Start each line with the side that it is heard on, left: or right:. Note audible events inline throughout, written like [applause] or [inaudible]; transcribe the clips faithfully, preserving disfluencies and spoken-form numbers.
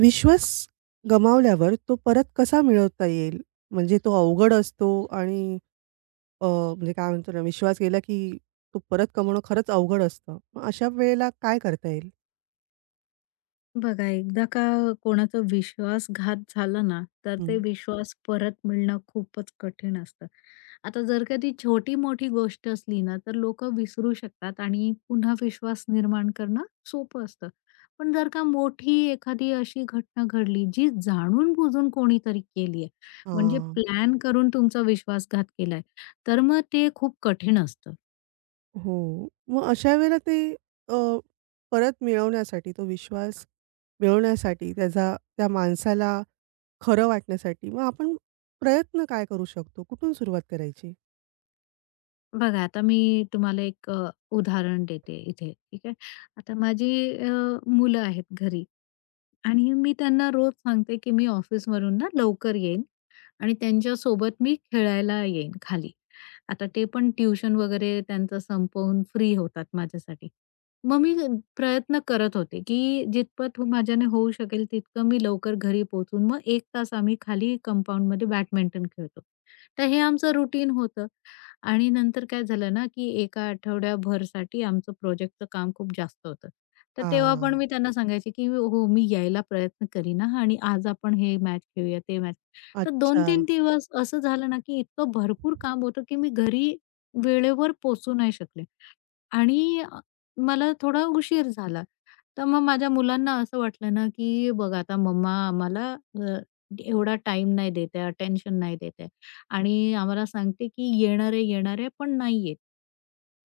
right: विश्वास गमावल्यावर तो परत कसा मिळवता येईल? म्हणजे तो अवघड असतो आणि अ, म्हणजे काय म्हणतो ना, विश्वास गेला की तो परत कमवणं खरंच अवघड असतं. मग अशा वेळेला काय करता येईल?
left: बघा, एकदा का कोणाचा विश्वासघात झाला ना, तर ते
right: हं.
left: विश्वास परत मिळणं खूपच कठीण असतं. आता जर का ती छोटी-मोठी गोष्ट असली ना, तर लोकं विसरू शकतात आणि पुन्हा विश्वास निर्माण करणं सोपं असतं. पण जर का मोठी एखादी अशी घटना घडली, जी जाणून-बुजून कोणीतरी केली आहे, म्हणजे
right: हां.
left: प्लॅन करून तुमचा विश्वासघात केलाय, तर मग ते खूप कठीण असतं.
right: हो. मग अशा वेळेला ते अ, परत मिळवण्यासाठी तो विश्वास मिळवण्यासाठी त्याचा त्या माणसाला खरं वाटण्यासाठी मग आपण प्रयत्न काय करू शकतो? कुठून सुरुवात करायची?
left: बघा आता मी तुम्हाला एक अ, उदाहरण देते इथे, ठीक आहे. आता माझी अ, मुलं आहेत घरी आणि मी त्यांना रोज सांगते, की मी ऑफिसवरून ना लवकर येईन आणि त्यांच्यासोबत मी खेळायला येईन खाली. आता ते पण ट्युशन वगैरे त्यांचं संपवून फ्री होतात माझ्यासाठी. मग मी प्रयत्न करत होते, की जितपत माझ्याने होऊ शकेल तितकं मी लवकर घरी पोहोचून मग एक तास आम्ही खाली कंपाऊंडमध्ये बॅडमिंटन खेळतो. तर हे आमचं रुटीन होतं आणि नंतर काय झालं ना, की एका आठवड्याभरसाठी आमचं प्रोजेक्टचं काम खूप जास्त होतं. तर तेव्हा
right: हां.
left: पण मी त्यांना सांगायचे, की "हो, मी यायला प्रयत्न करीन हां आणि आज आपण हे मॅच खेळूया, ते मॅच." तर
right: अच्छा.
left: दोन-तीन दिवस असं झालं ना, की इतकं भरपूर काम होतं, की मी घरी वेळेवर पोहोचू नाही शकले आणि अ, मला थोडा उशीर झाला. तर मग माझ्या मुलांना असं वाटलं ना, की बघ आता मम्मा आम्हाला अ, एवढा टाईम नाही देत आहे, अटेन्शन नाही देत आहे आणि आम्हाला सांगते, की येणार आहे, येणार आहे, पण नाही येत.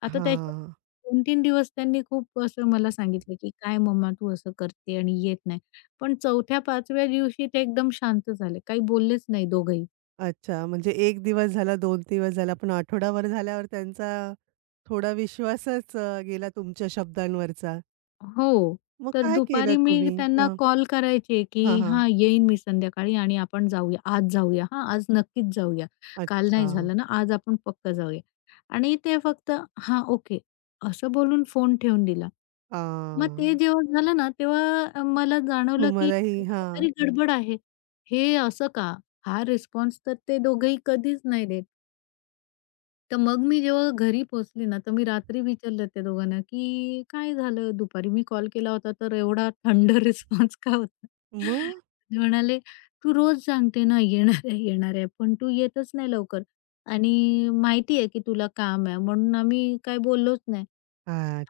left: आता त्याच्या
right: हां.
left: दोन-तीन दिवस त्यांनी खूप असं मला सांगितलं, की "काय मम्मा तू असं करते आणि येत नाही." पण 4थ्या, 5व्या दिवशी ते एकदम शांत झाले. काही बोललेच नाही दोघंही.
right: अच्छा, म्हणजे एक दिवस झाला, दोन दिवस झाला, पण आठवडाभर झाल्यावर त्यांचा थोडा विश्वासच अ, गेला तुमच्या शब्दांवरचा.
left: हो.
right: मग
left: तर
right: काय केलं
left: दुपारी मी
right: तुम्ही?
left: त्यांना
right: हां.
left: कॉल करायचे, की
right: हां, हां.
left: "हां, येईन मी संध्याकाळी आणि आपण जाऊया. आज जाऊया हां, आज नक्कीच जाऊया. काल
right: अच्छा.
left: नाही झालं ना, आज आपण पक्का जाऊया." आणि ते फक्त "हां, ओके." असं बोलून फोन ठेवून दिला. मग
right: हां.
left: ते जेव्हा झालं ना, तेव्हा मला जाणवलं, की
right: तुम्हालाही
left: अरे,
right: हां.
left: काहीतरी गडबड आहे. हे असं का? हा रिस्पॉन्स तर ते दोघंही कधीच नाही देत. तर मग मी जेव्हा घरी पोहोचली ना, तर मी रात्री विचारलं त्या दोघांना, की "काय झालं? दुपारी मी कॉल केला होता, तर एवढा थंड [laughs] रिस्पॉन्स का होता?"
right: मग?
left: ते म्हणाले, "तू रोज सांगते ना, येणार आहे, येणार आहे, पण तू येतच नाही लवकर आणि माहिती आहे की तुला काम आहे, म्हणून आम्ही काही बोललोच नाही.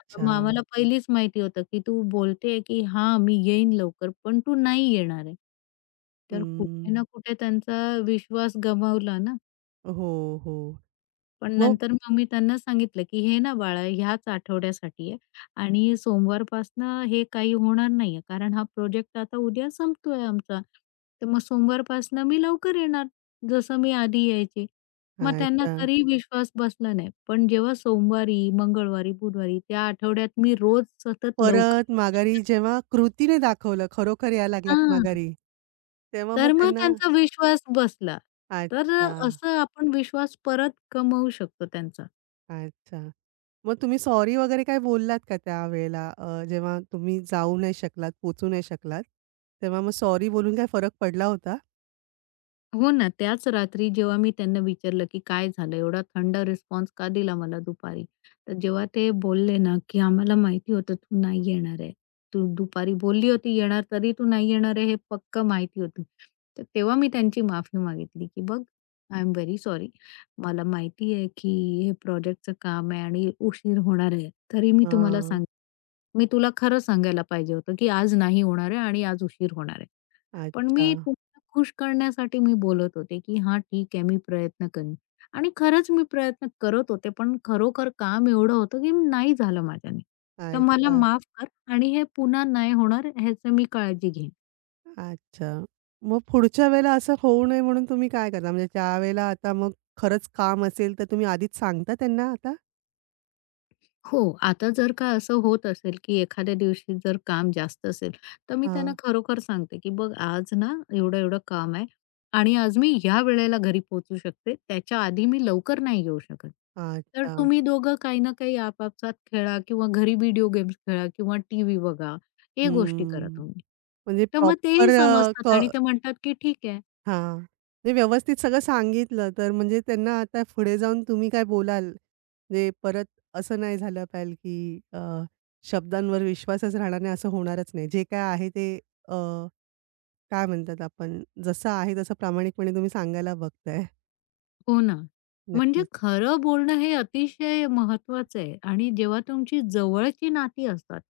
left: आता मग आम्हाला पहिलीच माहिती होतं की तू बोलते की हां, मी येईन लवकर, पण तू नाही येणार आहे." तर कुठे
right: हं.
left: ना कुठे त्यांचा विश्वास गमावला ना.
right: हो, हो.
left: पण
right: मग
left: नंतर मग मी त्यांना सांगितलं, की "हे ना बाळा, ह्याच आठवड्यासाठी आहे आणि सोमवारपासनं हे काही होणार नाहीये, कारण हा प्रोजेक्ट आता उद्या संपतोय आमचा. तर मग सोमवारपासनं मी लवकर येणार, जसं मी आधी यायचे." मग त्यांना
right: अच्छा.
left: तरी विश्वास बसला नाही. पण जेव्हा सोमवारी, मंगळवारी, बुधवारी त्या आठवड्यात मी रोज सतत लवकर
right: परत माघारी
left: त्यांच्यासोबत
right: जेव्हा कृतीने दाखवलं, खरोखर यायला लागलात
left: हां,
right: माघारी, तेव्हा मग
left: तर मग
right: त्यांना
left: त्यांचा विश्वास बसला. तर
right: अच्छा.
left: असं आपण विश्वास परत कमवू शकतो त्यांचा.
right: अच्छा. मग तुम्ही सॉरी वगैरे काही बोललात का त्यावेळेला? अ, जेव्हा तुम्ही जाऊ नाही शकलात, पोहोचू नाही शकलात, तेव्हा मग सॉरी बोलून काही फरक पडला होता?
left: हो ना, त्याच रात्री जेव्हा मी त्यांना विचारलं, की "काय झालं? एवढा थंड रिस्पॉन्स का दिला मला दुपारी?" तर जेव्हा ते बोलले ना, की "आम्हाला माहिती होतं तू नाही येणार आहे. तू दुपारी बोलली होती येणार, तरी तू नाही येणार आहे हे पक्कं माहिती होतं." तर तेव्हा मी त्यांची माफी मागितली, की "बघ, आय एम व्हेरी सॉरी. मला माहिती आहे, की हे प्रोजेक्टचं काम आहे आणि उशीर होणार आहे. तरी मी तुम्हाला
right: हां.
left: सांग मी तुला खरं सांगायला पाहिजे होतं, की आज नाही होणार आहे आणि आज उशीर होणार आहे." पण
right: अच्छा,
left: मी तुम्हाला खुश करण्यासाठी मी बोलत होते, की "हां, ठीक आहे, मी प्रयत्न करीन." आणि खरंच मी प्रयत्न करत होते, पण खरोखर काम एवढं होतं, की नाही झालं माझ्याने. तर मला हो.
right: अच्छा,
left: माफ कर आणि हे पुन्हा नाही होणार ह्याचं मी काळजी घेईन.
right: अच्छा. मग पुढच्या वेळेला असं होऊ नये म्हणून तुम्ही काय करता? म्हणजे त्यावेळेला आता मग खरंच काम असेल, तर तुम्ही आधीच सांगता त्यांना आता?
left: हो, आता जर का असं होत असेल, की एखाद्या दिवशी जर काम जास्त असेल, तर मी त्यांना
right: हां.
left: खरोखर सांगते, की "बघ आज ना एवढं-एवढं काम आहे आणि आज मी ह्या वेळेला घरी पोहोचू शकते. त्याच्या आधी मी लवकर नाही येऊ शकत. तर
right: अच्छा.
left: तुम्ही दोघं काही ना काही आपापसात खेळा किंवा घरी व्हिडिओ गेम्स खेळा किंवा टीव्ही बघा, हे गोष्टी करा
right: हं.
left: तुम्ही."
right: म्हणजे
left: तर मग
right: प्रॉपर
left: तेही
right: अ, क
left: समजतात आणि ते म्हणतात, की "ठीक आहे."
right: हां. म्हणजे व्यवस्थित सगळं सांगितलं, तर म्हणजे त्यांना आता पुढे जाऊन तुम्ही काय बोलाल? म्हणजे परत असं नाही झालं पाहिजे, की अ, शब्दांवर विश्वासच राहणार नाही, असं होणारच नाही. जे काय आहे ते अ, काय म्हणतात आपण, जसं आहे तसं प्रामाणिकपणे तुम्ही सांगायला बघताय.
left: हो ना. म्हणजे
right: नक्कीच.
left: खरं बोलणं हे अतिशय महत्वाचं आहे आणि जेव्हा तुमची जवळची नाती असतात,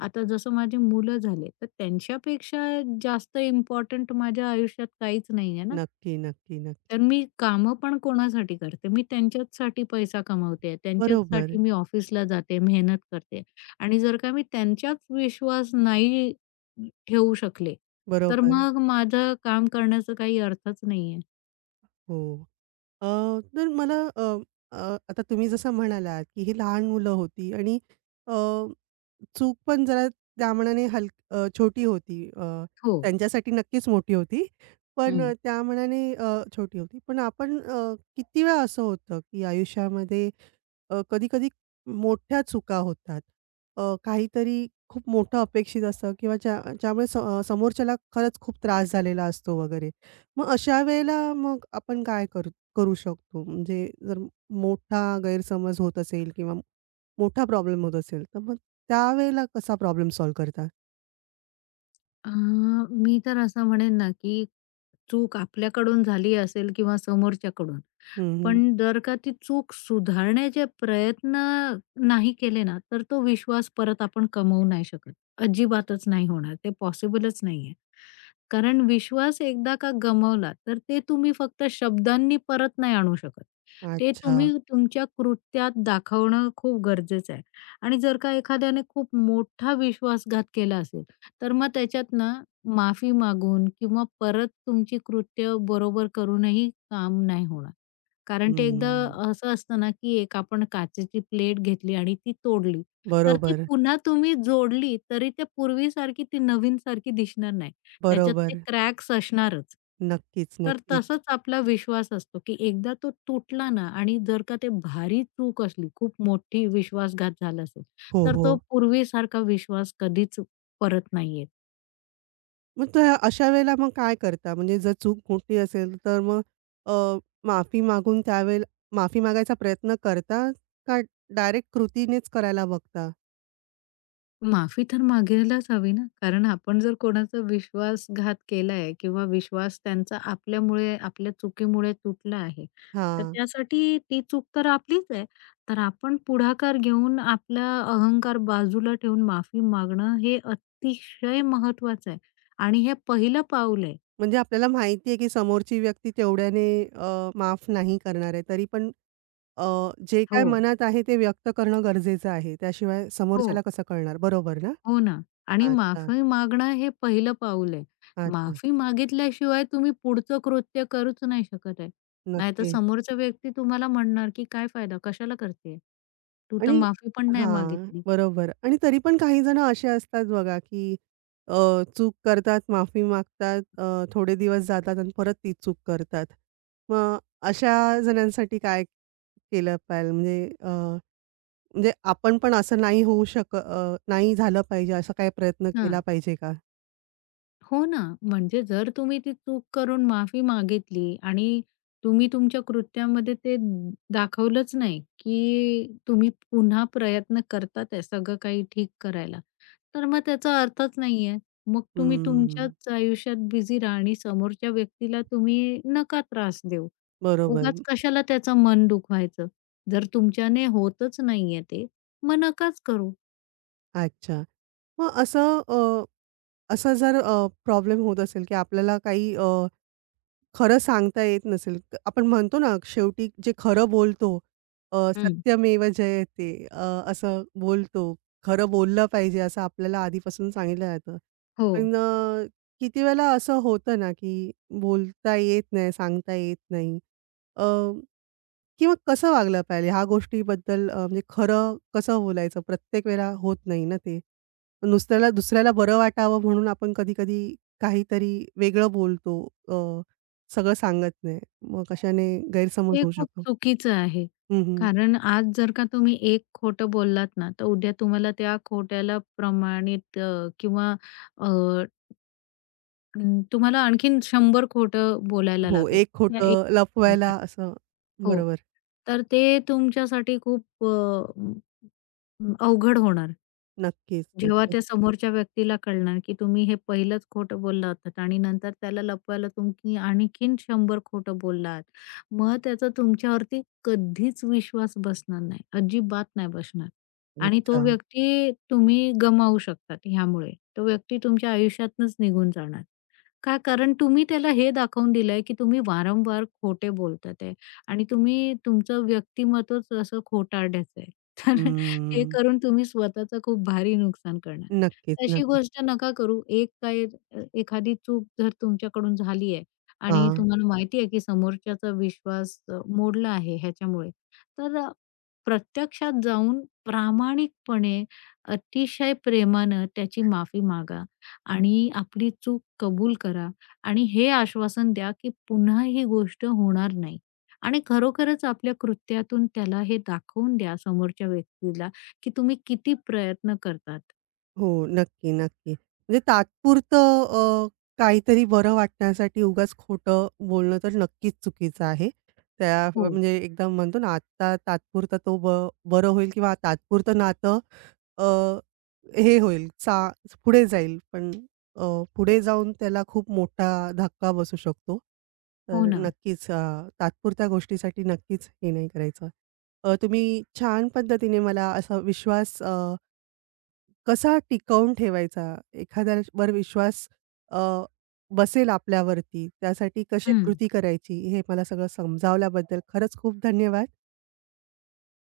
left: आता जसं माझी मुलं झाले, तर त्यांच्यापेक्षा जास्त इम्पोर्टंट माझ्या आयुष्यात काहीच नाही आहे ना.
right: नक्की, नक्की, नक्की.
left: तर मी कामं पण कोणासाठी करते? मी त्यांच्याचसाठी पैसा कमावते,
right: बरोबर,
left: त्यांच्याचसाठी मी ऑफिसला जाते, मेहनत करते आणि जर का मी त्यांच्याच विश्वास नाही ठेवू शकले, तर
right: बरोबर.
left: मग माझं काम करण्याचा काही अर्थच नाहीये.
right: हो. अ, तर मला अ, अ, आता तुम्ही जसं म्हणालात, की ही लहान मुलं होती आणि अ चूक पण जरा त्या मानाने हल अ, छोटी होती. अ,
left: हो.
right: त्यांच्यासाठी नक्कीच मोठी होती. पण अ,
left: हं.
right: त्या मानाने अ, छोटी होती. पण आपण अ, किती वेळा असं होतं, की आयुष्यामध्ये अ, कधी-कधी मोठ्या चुका होतात. अ, काहीतरी खूप मोठं अपेक्षित असतं किंवा ज्या ज्यामुळे स अ, समोरच्याला खरंच खूप त्रास झालेला असतो वगैरे. मग अशा वेळेला मग आपण काय करू करू शकतो? म्हणजे जर मोठा गैरसमज होत असेल किंवा मोठा प्रॉब्लेम होत असेल, तर मग त्यावेळेला कसा प्रॉब्लेम सॉल्व्ह करता?
left: अ, मी तर असं म्हणेन ना, की चूक आपल्याकडून झाली असेल किंवा समोरच्याकडून,
right: हं,
left: पण जर का ती चूक सुधारण्याचे प्रयत्न नाही केले ना, तर तो विश्वास परत आपण कमवू नाही शकत. अजिबातच नाही होणार. ते पॉसिबलच नाहीये. कारण विश्वास एकदा का गमावला, तर ते तुम्ही फक्त शब्दांनी परत नाही आणू शकत. ते
right: अच्छा.
left: तुम्ही तुमच्या कृत्यात दाखवणं खूप गरजेचं आहे आणि जर का एखाद्याने खूप मोठा विश्वासघात केला असेल तर मग त्याच्यात ना माफी मागून किंवा परत तुमची कृत्य बरोबर करूनही काम नाही होणार. कारण ते एकदा
right: हं.
left: असं असतं ना, की एक आपण काचेची प्लेट घेतली आणि ती तोडली, तर ती
right: बरोबर,
left: पुन्हा तुम्ही जोडली तरी त्या पूर्वीसारखी ती नवीनसारखी दिसणार नाही. त्याच्यात ते
right: बरोबर.
left: क्रॅक्स असणारच.
right: नक्कीच,
left: तर
right: नक्कीच.
left: तसंच आपला विश्वास असतो, की एकदा तो तुटला ना आणि जर का ते भारी चूक असली, खूप मोठी विश्वासघात झाला असेल,
right: हो,
left: तर तो
right: हो.
left: पूर्वीसारखा विश्वास कधीच परत नाही येत.
right: मग त्या अशा वेळेला मग काय करता? म्हणजे जर चूक मोठी असेल तर मग अ, माफी मागून त्यावेळेला माफी मागायचा प्रयत्न करता का डायरेक्ट कृतीनेच करायला बघता?
left: माफी तर मागायलाच हवी ना, कारण आपण जर कोणाचा विश्वासघात केलाय किंवा विश्वास त्यांचा आपल्यामुळे, आपल्या चुकीमुळे तुटला आहे, तर
right: हां.
left: त्यासाठी ती चूक तर आपलीच आहे. तर आपण पुढाकार घेऊन आपला अहंकार बाजूला ठेवून माफी मागणं हे अतिशय महत्वाचं आहे आणि हे पहिलं पाऊल आहे.
right: म्हणजे आपल्याला माहिती आहे की समोरची व्यक्ती तेवढ्याने अ, माफ नाही करणार आहे. तरी पण अ, जे
left: हो,
right: काय मनात आहे ते व्यक्त करणं गरजेचं आहे. त्याशिवाय समोरच्याला
left: हो.
right: कसं कळणार? बरोबर ना?
left: हो ना. आणि
right: अच्छा,
left: माफी मागणं हे पहिलं पाऊल आहे.
right: अच्छा.
left: माफी मागितल्याशिवाय तुम्ही पुढचं कृत्य करूच नाही शकत आहे. नाहीतर
right: नक्की.
left: समोरचा व्यक्ती तुम्हाला म्हणणार, की "काय फायदा? कशाला करतेय? तू तर
right: आणि
left: माफी पण नाही
right: हां,
left: मागितली."
right: बरोबर. आणि तरी पण काही जण असे असतात बघा, की अ, चूक करतात, माफी मागतात, अ, थोडे दिवस जातात आणि परत ती चूक करतात. मग अशा जणांसाठी काय केलं पाहिजे? म्हणजे अ, म्हणजे आपण पण असं नाही होऊ शक अ, नाही झालं पाहिजे असा काही प्रयत्न केला
left: हां.
right: पाहिजे का?
left: हो ना. म्हणजे जर तुम्ही ती चूक करून माफी मागितली आणि तुम्ही तुमच्या कृत्यामध्ये ते दाखवलंच नाही, की तुम्ही पुन्हा प्रयत्न करतात आहे सगळं काही ठीक करायला. तर मग त्याचा अर्थच नाहीये. मग तुम्ही
right: हम्म,
left: तुमच्याच आयुष्यात बिझी राहा आणि समोरच्या व्यक्तीला तुम्ही नका त्रास देऊ.
right: बरोबर.
left: उगाच कशाला त्याचं मन दुखवायचं. जर तुमच्याने होतच नाहीये ते, मग नकाच करू.
right: अच्छा. मग असं अ, असा जर प्रॉब्लेम होत असेल, की आपल्याला काही अ खरं सांगता येत नसेल. क- आपण म्हणतो ना, शेवटी जे खरं बोलतो अ,
left: हं.
right: सत्यमेव जयते अ, असं बोलतो. खरं बोललं पाहिजे असं आपल्याला आधीपासून सांगितलं जातं.
left: हो,
right: पण अ, किती वेळेला असं होतं ना, की बोलता येत नाही, सांगता येत नाही. किंवा कसं वागलं पाहिजे ह्या गोष्टीबद्दल अ, म्हणजे खरं कसं बोलायचं? प्रत्येक वेळेला होत नाही ना ते. नुसत्याला दुसऱ्याला बरं वाटावं म्हणून आपण कधी-कधी काहीतरी वेगळं बोलतो. अ, सगळं सांगत नाही. मग कशाने गैरसमज
left: हे
right: होऊ
left: खूप
right: शकतो.
left: चुकीचं आहे.
right: हं, हं.
left: कारण आज जर का तुम्ही एक खोटं बोललात ना, तर उद्या तुम्हाला त्या खोट्याला प्रमाणित अ, किंवा अ, न- तुम्हाला आणखीन शंभर खोटं बोलायला
right: हो,
left: लागेल.
right: एक
left: त्या एक
right: खोटं लपवायला असं.
left: हो.
right: बरोबर.
left: तर ते तुमच्यासाठी खूप अ, म, अवघड होणार.
right: नक्कीच,
left: जेव्हा
right: नक्कीच.
left: त्या समोरच्या व्यक्तीला कळणार, की तुम्ही हे पहिलंच खोटं बोलला होतात आणि नंतर त्याला लपवायला तुम्ही आणखीन शंभर खोटं बोलला आहात. मग त्याचा तुमच्यावरती कधीच विश्वास बसणार नाही. अजिबात नाही बसणार. आणि
right: अच्छा.
left: तो व्यक्ती तुम्ही गमावू शकतात ह्यामुळे. तो व्यक्ती तुमच्या आयुष्यातनंच निघून जाणार. का? कारण तुम्ही त्याला हे दाखवून दिलंय, की तुम्ही वारंवार खोटे बोलतात आहे आणि तुम्ही तुमचं व्यक्तिमत्वच असं खोटारड्याचं आहे. [laughs] तर हे
right: हम्म.
left: करून तुम्ही स्वतःचं खूप भारी नुकसान करणार.
right: नक्कीच,
left: तशी
right: नक्कीच.
left: गोष्ट नका करू. एक काय अ, एखादी चूक जर तुमच्याकडून झाली आहे आणि
right: हां.
left: तुम्हाला माहिती आहे की समोरच्याचा विश्वास अ, मोडला आहे ह्याच्यामुळे, तर अ, प्रत्यक्षात जाऊन प्रामाणिकपणे, अतिशय प्रेमानं त्याची माफी मागा आणि आपली चूक कबूल करा आणि हे आश्वासन द्या की पुन्हा ही गोष्ट होणार नाही आणि खरोखरच आपल्या कृत्यातून त्याला हे दाखवून द्या समोरच्या व्यक्तीला, की तुम्ही किती प्रयत्न करतात.
right: हो, नक्की, नक्की. म्हणजे तात्पुरतं अ, काहीतरी बरं वाटण्यासाठी उगाच खोटं बोलणं तर नक्कीच चुकीचं आहे. त्या
left: हो.
right: म्हणजे एकदम म्हणतो ना, आत्ता तात्पुरता तो ब बरं होईल किंवा तात्पुरतं नातं अ, हे होईल, चा पुढे जाईल. पण अ, पुढे जाऊन त्याला खूप मोठा धक्का बसू शकतो.
left: हो
right: तर
left: ना.
right: नक्कीच अ, तात्पुरत्या गोष्टीसाठी नक्कीच हे नाही करायचं. अ, तुम्ही छान पद्धतीने मला असा विश्वास अ कसा टिकवून ठेवायचा? एखाद्यावर विश्वास अ, बसेल आपल्यावरती, त्यासाठी कशी
left: हं.
right: कृती करायची? हे मला सगळं समजावल्याबद्दल खरंच खूप धन्यवाद.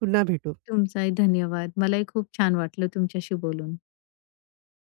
right: पुन्हा भेटू.
left: तुमचाही धन्यवाद. मलाही खूप छान वाटलं तुमच्याशी बोलून.